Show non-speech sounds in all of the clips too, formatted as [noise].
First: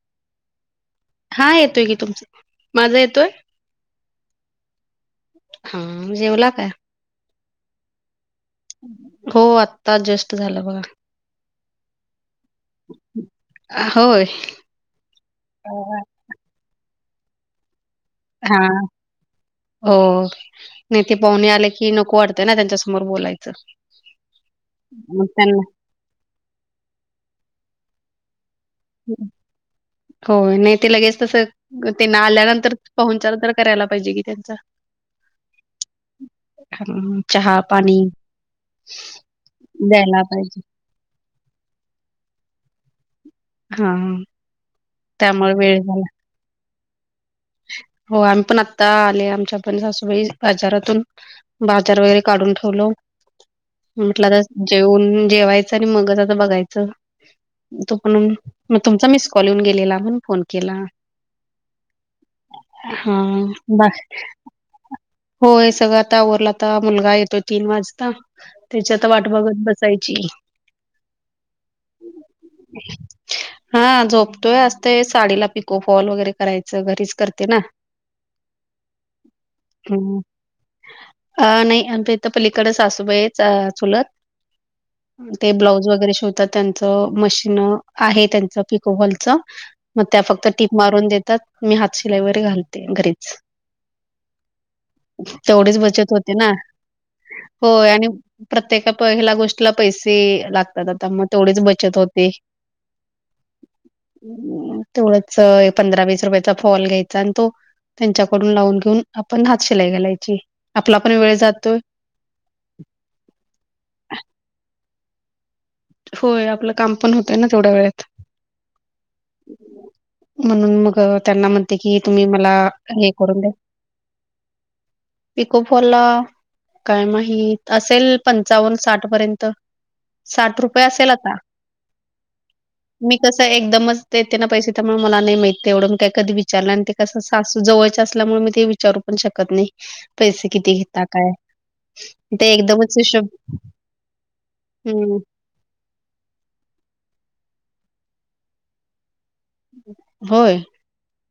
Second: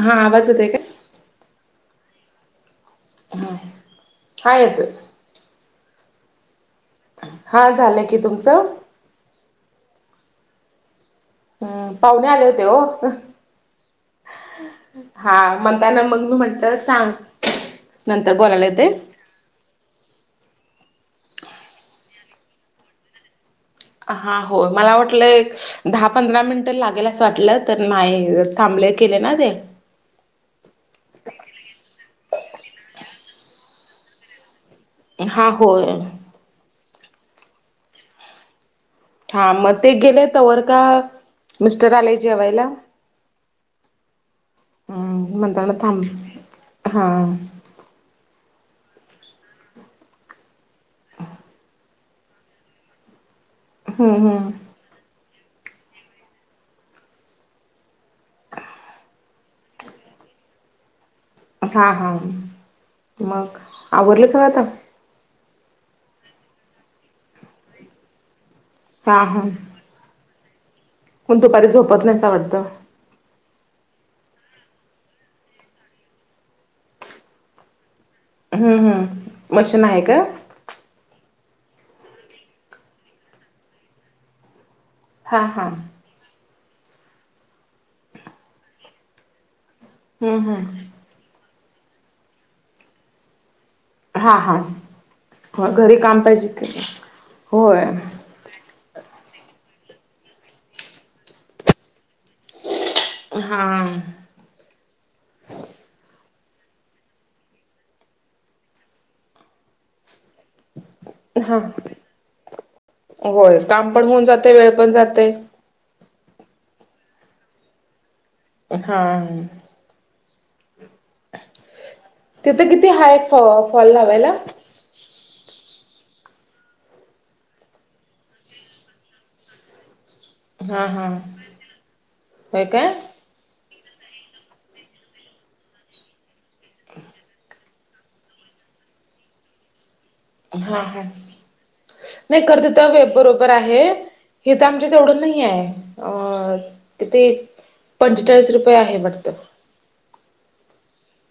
हा आवाज येतोय काय हा येतोय की तुमचं माझा येतोय हा येतोय हा जेवला काय हा झालंय की तुमचं हो आत्ता जस्ट झालं बघा हा पाहुणे आले होते हो होय हा म्हणताना मग मी म्हटलं सांग नंतर हा बोलायला येतंय हो नाई ते पाहुणे आले की नको वाटतय ना त्यांच्यासमोर बोलायचं हा होय मला मग वाटलं एक त्यांना दहा पंधरा मिनटं लागेल असं वाटलं तर नाही थांबले केले ना ते हो नाही ते लगेच तसं त्यांना आल्यानंतर पाहुणचार तर करायला पाहिजे कि त्यांचा हा होय चहा पाणी हा म ते द्यायला गेले पाहिजे तवर का मिस्टर आले जेवायला हा ह त्यामुळे म्हणताना वेळ झाला थांबलो मी हा हो आम्ही पण आता आले आमच्या पण सासूबाई बाजारातून बाजार वगैरे काढून ठेवलो म्हटलं हम्म आता हम्म जेवून जेवायचं आणि मगच आता बघायचं तो पणून मग तुमचा मिस कॉल येऊन गेलेला म्हणून फोन केला [inaudible] हां हा, हा मग बा आवरलं सगळ आता? होय, सगळं आता आवरलं. आता मुलगा येतो तीन वाजता, त्याची आता हा वाट बघत बस. असायची. कोण दुपारी झोपत नाहीसा वाटतं [inaudible] हा, झोपतोय. असते साडीला पिको फॉल वगैरे करायचं, घरीच करते ना? हम्म, हम्म. मशीन आहे का? हं. अ नाही आ त इथं पलीकडे सासूबाच चुलत [inaudible] हा ते हा ब्लाऊज वगैरे शिवतात, त्यांचं मशीन आहे, त्यांचं पिको फॉलच. मग त्या हम्म फक्त टीप हम्म मारून देतात. मी हात शिलाई वगैरे घालते, घरीच. हा हा हो तेवढीच घरी बचत काम होते पाहिजे ना? की होय, आणि. प्रत्येका पहिल्या गोष्टीला पैसे लागतात आता, मग तेवढीच बचत होती. हा. तेवढंच, पंधरा वीस रुपये. फॉल घ्यायचा, आणि तो त्यांच्याकडून लावून घेऊन, आपण हात शिलाई घालायची. आपला पण वेळ. हा, जातोय होय, काम पण होऊन जाते, वेळ पण जाते. होय, आपलं काम पण होतय ना, तेवढ्या वेळेत. हा. म्हणून मग त्यांना म्हणते की, तुम्ही मला तिथे किती हे हाय करून फॉ द्या. फॉल लावायला पिको फॉल ला. काय माहीत, असेल पंचावन्न-सात पर्यंत, साठ. रुपये हा हा असेल आता होय काय [inaudible] तसं एकदमच देते ना पैसे, त्यामुळे मला नाही माहितते एवढं. म काय कधी विचारलं, आणि ते कसं सासू जवळ? ल्यामुळे मी ते विचारू पण शकत नाही, पैसे किती हा हा घेता काय? नाही ते खर एकदमच तिथं [inaudible] हिशोब बरोबर आहे हे तर आमच्या हं, तेवढून नाही आहे अ, तित पंचेचाळीस रुपये आहे, वाटतं. [inaudible] होय.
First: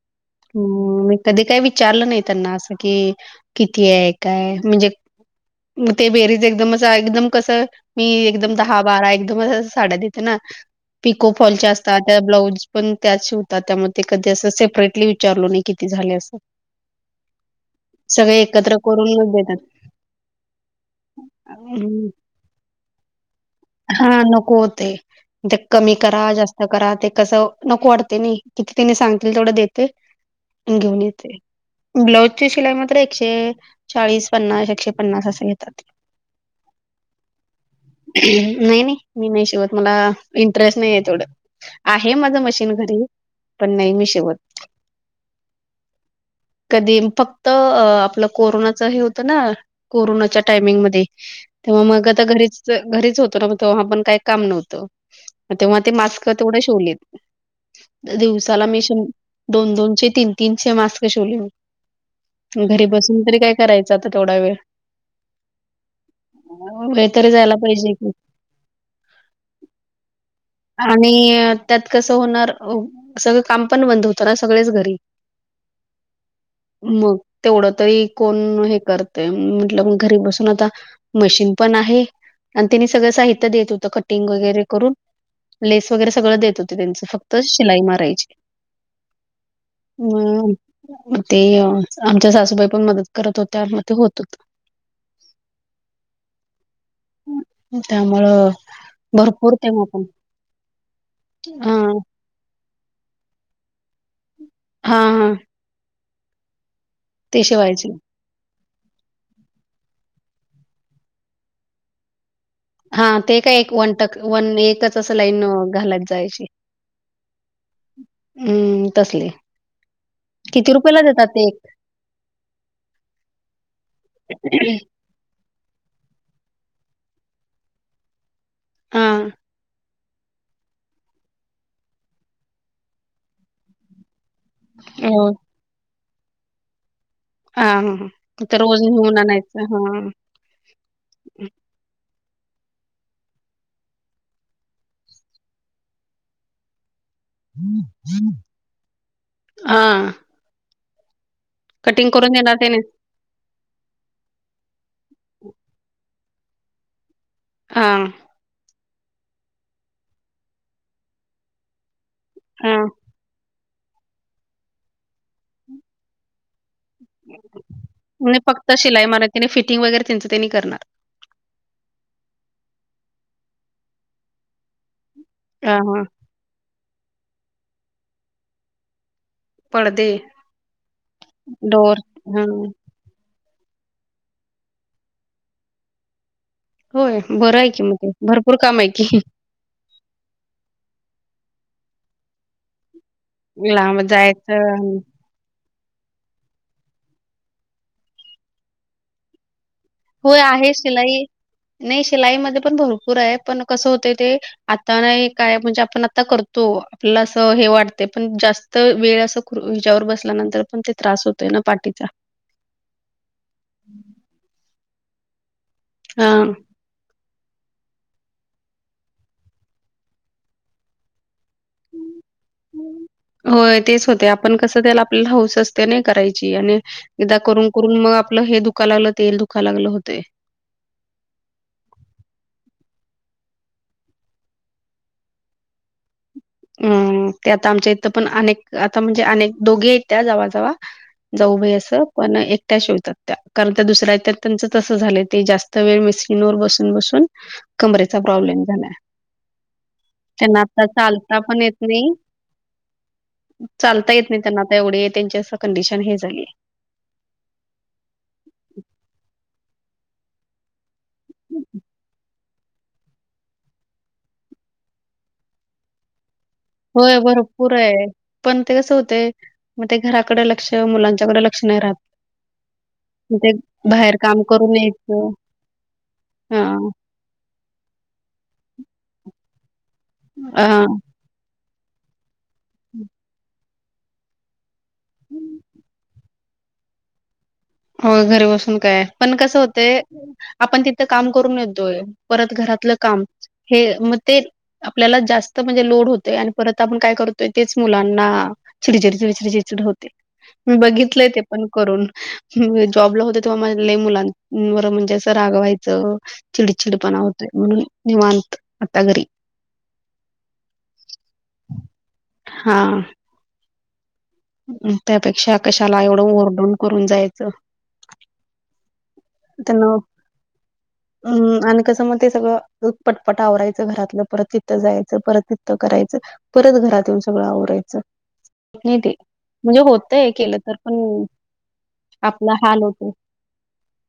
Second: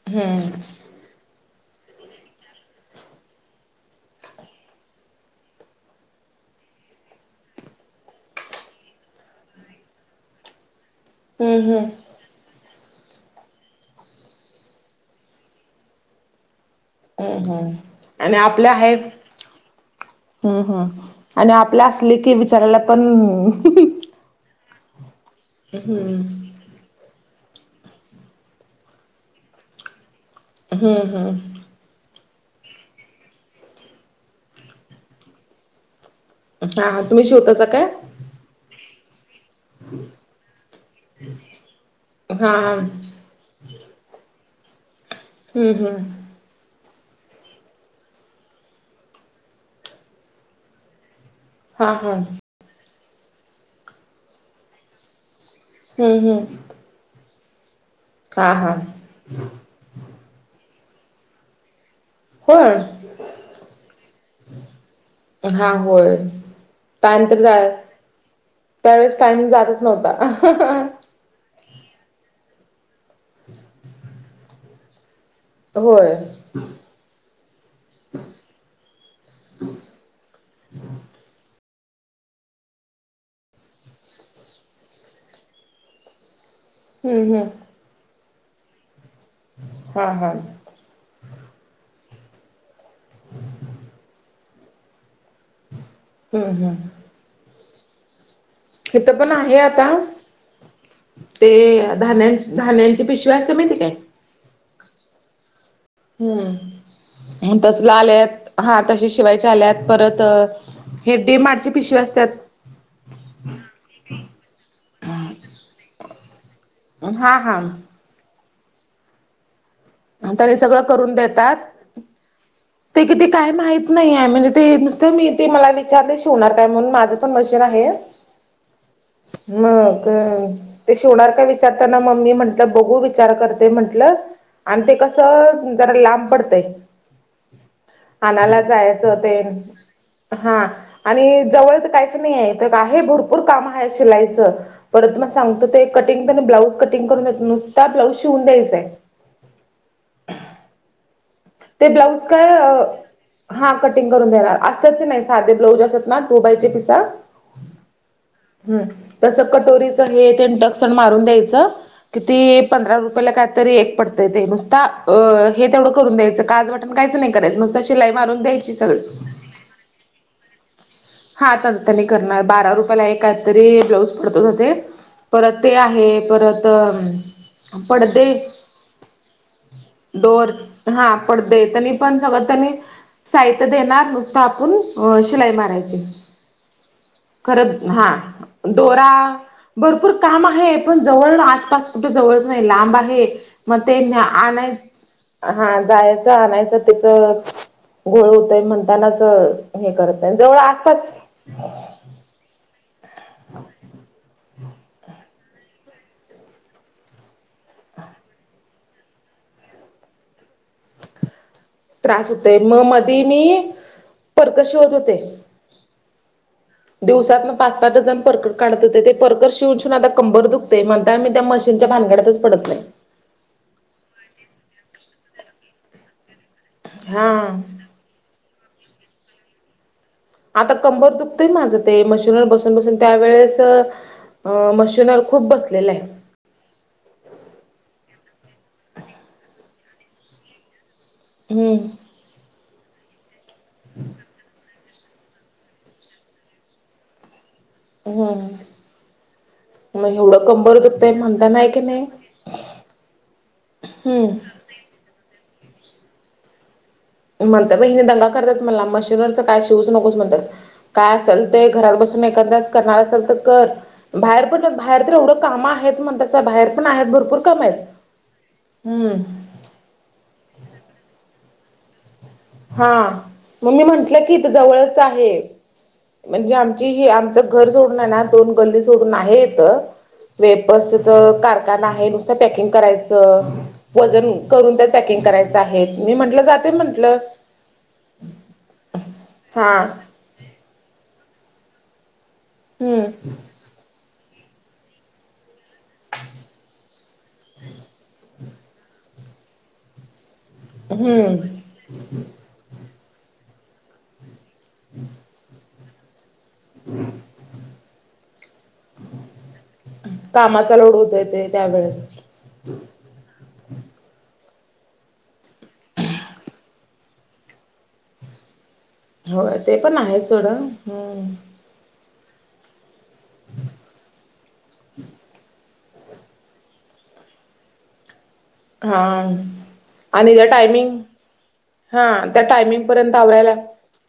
हम्म हम्म, मी कधी काही विचारलं नाही त्यांना, असं कि किती आहे काय म्हणजे. ग ते बेरीज एकदम असं एकदम कसं [inaudible] मी एकदम दहा बारा, एकदमच साड्या देते ना. पिको हम्म फॉलच्या हम्म असतात त्या, ब्लाउज पण त्या होतात त्यामध्ये. कधी असं सेपरेटली? विचारलो नाही किती झाले असं [inaudible] अम हम आणि सगळे आपले एकत्र आहे [inaudible] करूनच देतात. हम्म, हम्, आणि आपल्या हं. असले की विचारायला पण. हा नकोते ते कमी हम्म करा जास्त [inaudible] करा, ते कसं? नको वाटते नाही, किती तिने सांगतील, तेवढं देते. हम्म घेऊन येते हम्म [inaudible] ब्लाऊज ची शिलाई मात्र एकशे चाळीस, पन्नास, एकशे पन्नास असे घेतात. हा हा तुम्ही शेवतासा काय [inaudible] नाही, नाही. मी नाही शिवत. मला इंटरेस्ट नाही आहे तेवढं, आहे माझं हा मशीन हा घरी. हम्म पण नाही, मी शिवत. हम् हम्म. कधी फक्त आपलं कोरोनाच हे होतं ना कोरोनाच्या टायमिंगमध्येध्ये [inaudible] तेव्हा हा मग हा आता घरीच-घरीच होतो ना मग तेव्हा पण काही काम नव्हतं. तेव्हा ते हम्म मास्क हम्म तेवढं शिवलेत हा दिवसाला हा मी शं, दोन चे, तीन-तीनशे मास्क शिवले. होय घरी बसून तरी काय करायचं आता तेवढा वेळ. हा होय, वेळ टाईम तरी तर जायला जाईल. पाहिजे की त्यावेळेस टाईम जातच नव्हता. आणि त्यात कसं होणार सगळं काम पण बंद होतं ना सगळेच घरी. होय. मग तेवढं तरी कोण हे करते म्हटलं मग घरी बसून आता मशीन पण आहे आणि त्यांनी सगळं साहित्य देत होत कटिंग वगैरे करून. लेस वगैरे सगळं देत होते त्यांच हम्म फक्त हम्म शिलाई मारायची. हा हा हम्म म ते आमच्या सासूबाई पण मदत करत होत्या म ते होत होतं. हम् हम्. ह त्यामूळ इथं पण आहे आता ते हां, धाण्याची धान्यांची पिशवी असते माहिती आहे काय? हा हा. हम्म, म शिवायचे. तसलं आलेत. हा तसे शिवायच्या आल्यात परत हे डी-मार्टची पिशवी असतात. हा ते काय एक वन टक, वन एकच असं लाईन घालत जायची. हा हा. हम्म तसले आता हे किती सगळं रुपयाला करून ते देतात एक? ते किती काय माहीत नाहीये म्हणजे ते तर मी ते मला विचारले शिवणार काय म्हणून माझं पण मशीन आहे. हां, मग का ते शिवणार का विचारताना मग मी म्हटलं बघू विचार करते म्हंटलं. आणि ते हो. कसं जरा लांब पडतंय. आणायला जायचं ते [unintelligible] हा आणि जवळ काहीच नाहीये तर आहे भरपूर काम आहे शिलाईचं परत मग सांगतो ते कटिंग तर ब्लाउज कटिंग करून येत हा. ते ब्लाऊज काय देणार त्याने. अ हा कटिंग करून देणार अस्तरचे नाही साधे ब्लाऊज असतात ना टुबाईचे पिसं हाम. हम तस कटोरीच हे ते इंडक्शन मारून द्यायचं किती हां. पंधरा रुप रूपयला कायतरी एक पडतंय ते नुसता अ हे तेवढं करून द्यायचं काज बटण काहीच नाही करायचं नुस त शीलाई मारून द्यायची सगळी. त्यांनी फिटिंग वगैरे त्यांचं त्यांनी करणार. हा तन तनी करणार बारा रुपयाला एक काय तरी ब्लाऊज पडतो ना ते. परत ते हां, हां. आहे परत पडदे पडदे, डोर हा पडदे त्यांनी डोअर. पण सगळं हां. त्यांनी साहित्य देणार नुसतं आपण अ शिलाई मारायची. होय, बरं खरं आहे की द मग ते. हा, भरपूर काम आहे दोरा की. भरपूर काम आहे पण जवळ आसपास कुठे जवळच नाही लांब आहे. मग ते लांब आणाय जायचं. हा जायचं आणायचं तिच घोळ होतय. म्हणतानाच हे करत. होय, जवळ आहे आसपास शिलाई. नाही शिलाईमध्ये पण भरपूर आहे पण कसं होते ते आता नाही काय म्हणजे आपण आता करतो आपल्याला असं हे वाटतेय पण जास्त तर वेळ असं हेच्यावर बसल्यानंतर पण ते त्रास होतय ना पाठीत. त्रास होतेय. मग मधी मी परकर शीवत होते. हा. दिवसात न पाच -पाच डजण परकर काढत होते ते परकर शिवून शिवून आता कंबर दुखतय म्हणतान आता मी त्या मशीनच्या भानगडतच पडतय. होय तेच होतय. आपण कसं त्याला आपल्याला हौस असते नाही करायची. आणि हा एकदा करून करून मग आपलं हे दुखा लागलं तेल दुखा लागलं होतंय. आता कंबर दुखतंय माझं ते मशीनवर बसून -बसून त्यावेेळेस मशीनर खूप बसलेल आहे. अम्म ते आता आमच्या इथं पण अनेक आता म्हणजे अनेक दोघे आहेत त्या जावा - जावा. जाऊबाई हम्म असं. पण एकट्या शिवत्यात त्या. कारण त्या दुसऱ्या येत त्यांचं तसं झालं ते जास्त वेळ मशीन वर बसून -बसून. कमरेचा प्रॉब्लेम हम्म झालाय. मग एवढं त्यांना कंबर आता दुखतय चाल ता म्हणता पण येत की नाही. चालता हम्म येत नाही त्यांना एवढे त्यांची असं कंडिशन हे झालीय. म्हणत्या ब हेनी दंगा करतात मला. मशीनवरच काय शिवूच नकोस म्हणत्यात. काय असल ते घरात बसून एखाद्याचं करणार असल तर कर. बाहेर पड बाहेर तर एवढं काम आहेत म्हणतासा बाहेर पण आहेत होय काम भरपूर आहेत. आहे. पण ते कसं हम्म होतय? मग ते घराकडे लक्ष मुलांच्याकड लक्ष नाही राहत. हा ते मग मी बाहेर म्हंटलं की काम इथ करून जवळच यायचं आहे. म्हणजे आमची ही आमचं घर सोडून हाय ना? दोन गल्ली सोडून आहे इथ. हा वेफर्स च कारखाना आहे नुसत पॅकिंग करायचं. वजन करून त्यात पॅकिंग करायचं आहेत. मी म्हंटलं जाते म्हटलं. होय घरी बसून काय? पण कसं हा होतय. आपण तिथं काम करून येतोय. परत घरातलं हम्म काम. हे मग ते आपल्याला जास्त त म्हणजे लोड होतय. आणि परत आपण काय करतोय तेच मुलांना चिडचिडचिड होत. मी बघितलंय हम्म. ते पण करून. जॉबला होते तेव्हा म लय मुलांवर म्हणजे असं रागवायचं चिडचिडपणा होतय. म्हणून निवांत आता घरी. कामाचा लोड होतोय ते त्यावेेळेत. हा. म त्यापेक्षा कशाला एवढं ओरडून करून जायाचं. होय ते त्यांना पण आहे सोडं. हम्म. कस म ते सगळं पटपट आवरायचं घरातलं परत तिथं जायचं परत त करायचं परत घरात येऊन सगळं आवरायचं. हा निती म्हणजे होतय आणि त्या केलं तर टायमिंग पण हा त्या आपला हाल टायमिंग होतो पर्यंत आवरायला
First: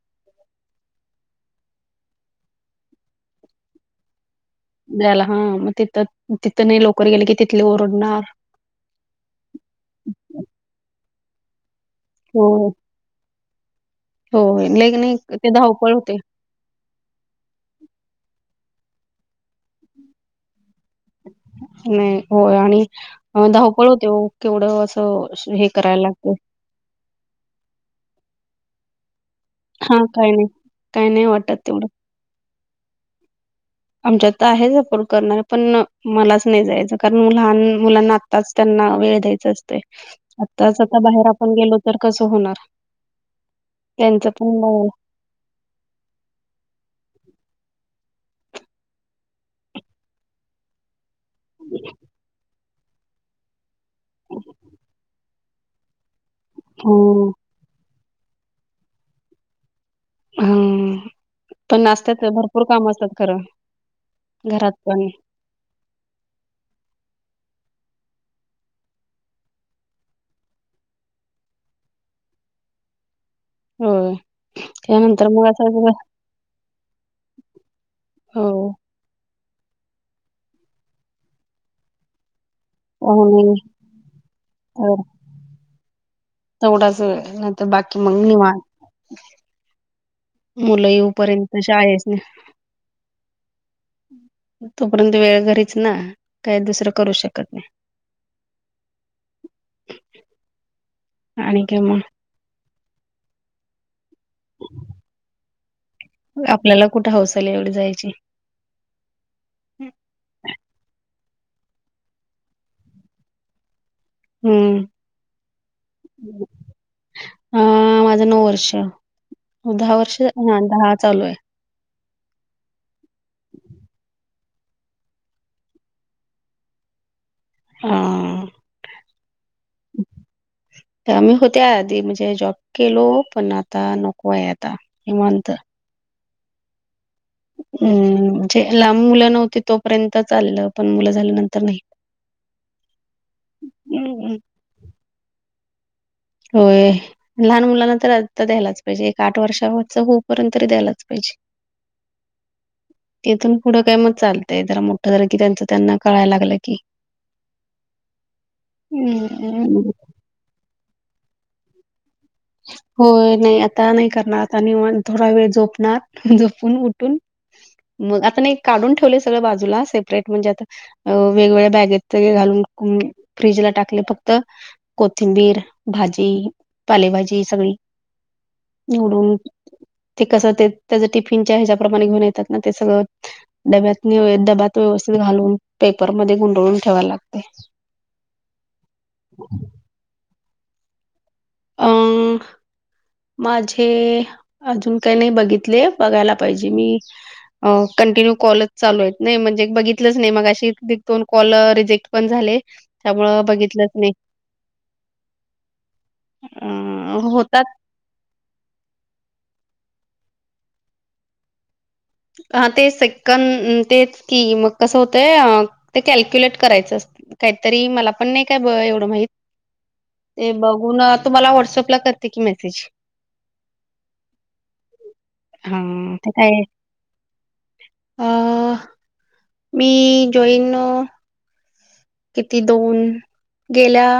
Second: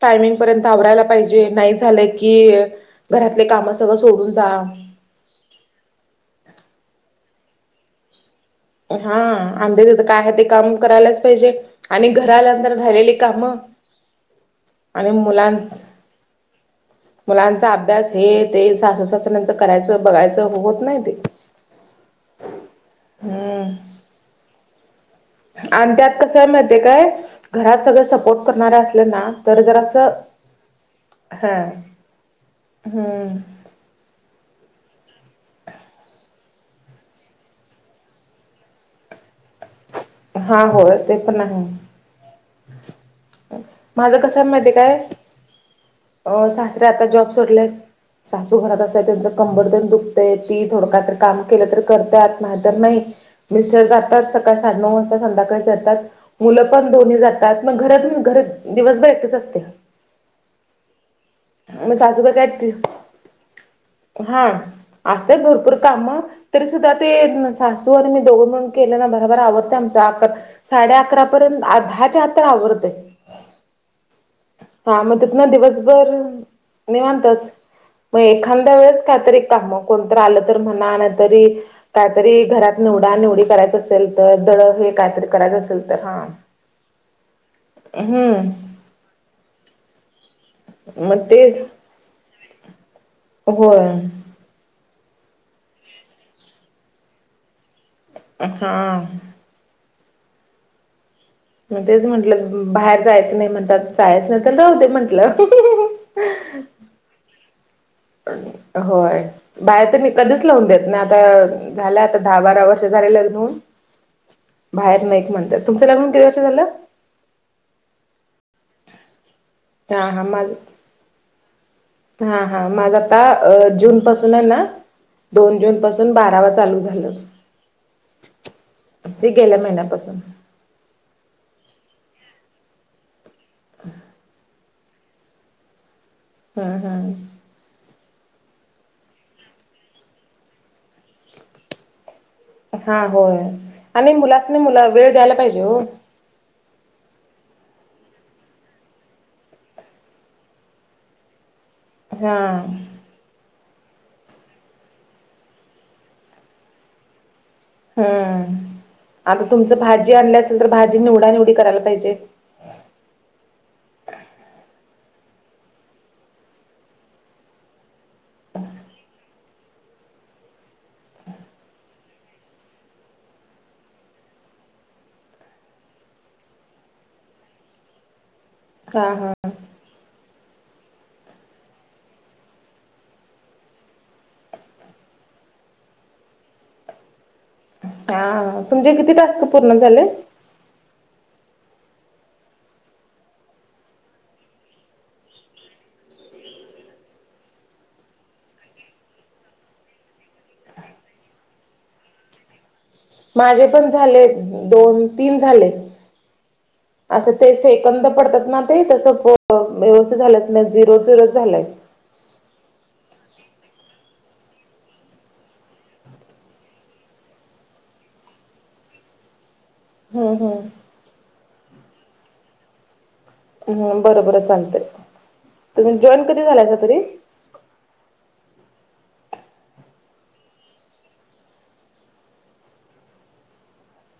टायमिंग पर्यंत आवरायला पाहिजे. नाही झालं की घरातले काम सगळं सोडून जा. द्यायला. हा मग तिथं तिथं नाही लवकर गेल की तिथले ओरडणार. हा आंधी तिथ काय आहे ते काम करायलाच पाहिजे आणि घरालांतर राहिलेली घरेली कामं हो क आणि नाही ते मुलां धावपळ होते. मुलांचा अभ्यास हे ते सासू सासऱ्यांच करायचं बघायचं होत नाही ते नाही होय आणि हम्म धावपळ हो केवढं असं. हे आणि करायला त्यात कस लागतं आहे माहित काय घरात सगळे सपोर्ट करणारे असलं ना तर हा जरासं काय नाही काय नाही हा वाटत तेवढं हम्म. आमच्यात तर आहे सपोर्ट करणार पण मलाच नाही जायचं कारण लहान मुलांना आताच त्यांना वेळ द्यायच असते हा आताच होय आता ते बाहेर पण आपण आहे गेलो तर कसं होणार माझं त्यांच कसं आहे पण माहिती बघ आहे काय. [unintelligible] अ सासरे आता जॉब सोडले सासू घरात असत त्यांचं कंबरलय दुखते ती थोड काही तरी. काम केलं तर करत्यात नाही तर नाही मिस्टर जातात सकाळी. नऊ वाजता संध्याकाळी जातात मुलं पण दोन्हीं हो. जातात त्यात मग घरात घर दिवसभर एकटीच असते. हम्म. पण मग नाशत्यात सासूबाई भरपूर काय काम असतात खरं हा घरात पण. असतात भरपूर काम तरी सुद्धा ते सासू आणि मी दोघन म्हणून केले ना ब र आवडते आमचा अक साडे अकरा पर्यंत दहाच्या आत आवरडते. होय हा मग त्यानंतर तत ना असं दिवसभर निवानतच. मग हो एखाद्या वेळेस काहीतरी काम कोणत आलं तर म्हणा नाही तरी काहीतरी घरात निवडा निवडी पाहुणे करायचं असल तर दड हे तर काहीतरी करायचं असेल तर हा तेवढाच वेळ नाहीतर बाकी मग हम्म निवांत मुलं मग येऊपर्यंत तेच शाळेच नाही. होय तोपर्यंत वेळ घरीच ना काही दुसरं करू शकत नाही. आ हा.. आणि काय मग तेच म्हंटलं बाहेर जायचं नाही म्हणतात जायच नाही तर राहते म्हंटलं आपल्याला कुठे हाऊस आली एवढी जायची. होय. बाहेर त्यांनी कधीच लावून देत नाही आता झालं आता दहा बारा वर्ष झाले लग्न हून. हम्म बाहेर नाहीच म्हणतात. तुमचा लग्नला किती वर्ष झालं? हा माझं नऊ वर्ष दहा वर्ष हा दहा चालू आहे. हा हा माझ आता जूनपसून दोन जून पासून बारावा चालू झालं हां, ते गेल्या महिन्यापासून. आम्ही होत्या आधी म्हणजे जॉब केलो पण आता नको यात.. आता निवांत. हा हा. हम्म जे लांब मुलं नव्हती तोपर्यंत चाललं पण मुलं झाल्या नंतर नाही हा होय आणि हं, मुलाच नाही मुला वेळ द्यायला पाहिजे हो होय. लहान मुलांना तर आता द्यायलाच पाहिजे एक आठ वर्षाच होऊपर्यंत तरी द्यायलाच पाहिजे हा. तथून पुढं काय मत चालतय जरा मोठं जर कि त्यांच त्यांना कळायला लागलं की हम्म आता तुमच अं, भाजी आणली असेल तर भाजी निवडा निवडी करायला पाहिजे. हो, नाही आता नाही करणार. आता थोडा वेळ झोपणार. झोपून, उठून मग आता नाही काढून ठेवलेय सगळं बाजूला, सेपरेट म्हणजे आता अं वेगवेगळ्या बॅगेत सगळं घालून, फ्रीजला टाकले फक्त कोथिंबीर, भाजी, पालेभाजी सगळी हा हा निवडून ते कसं? ते त्याच टिफिनच्या ह्याच्याप्रमाणे घेऊन येतात ना, ते सगळं डब्यात डब्यात व्यवस्थित घालून, पेपरमध्ये गुंडळून ठेवाय लागतय. हा, तुमचे किती टास्क पूर्ण झाले? अं. माझे अजून काही नाही बघितले, बघायला पाहिजे. मी कंटिन्यू कॉलच चालू आहेत नाही, म्हणजे बघितलंच नाही. मगाशी एक, दोन कॉल रिजेक्ट पण झाले. त्यामुळं माझे पण बघितलंच नाही. झाले दोन, तीन झाले. अ असं तेच होतात से कंद पडतात ना ते. तस व्यवस्थित झालंच नाही, झिरो झिरो झालय. हा, ते सेकं तेच की मग कसं होतंय, ते कॅलक्युलेट करायचं असत काहीतरी मला पण नाही काय ब एवढं माहित. हम्म ते हम्म बघून, तुम्हाला व्हॉट्सअपला करते की मेसेज. हम्म, बरं बरं चालतय. हा तुम्ही जॉईन कधी झालाय तरी? अं मी जॉईन? किती दोन गेल्या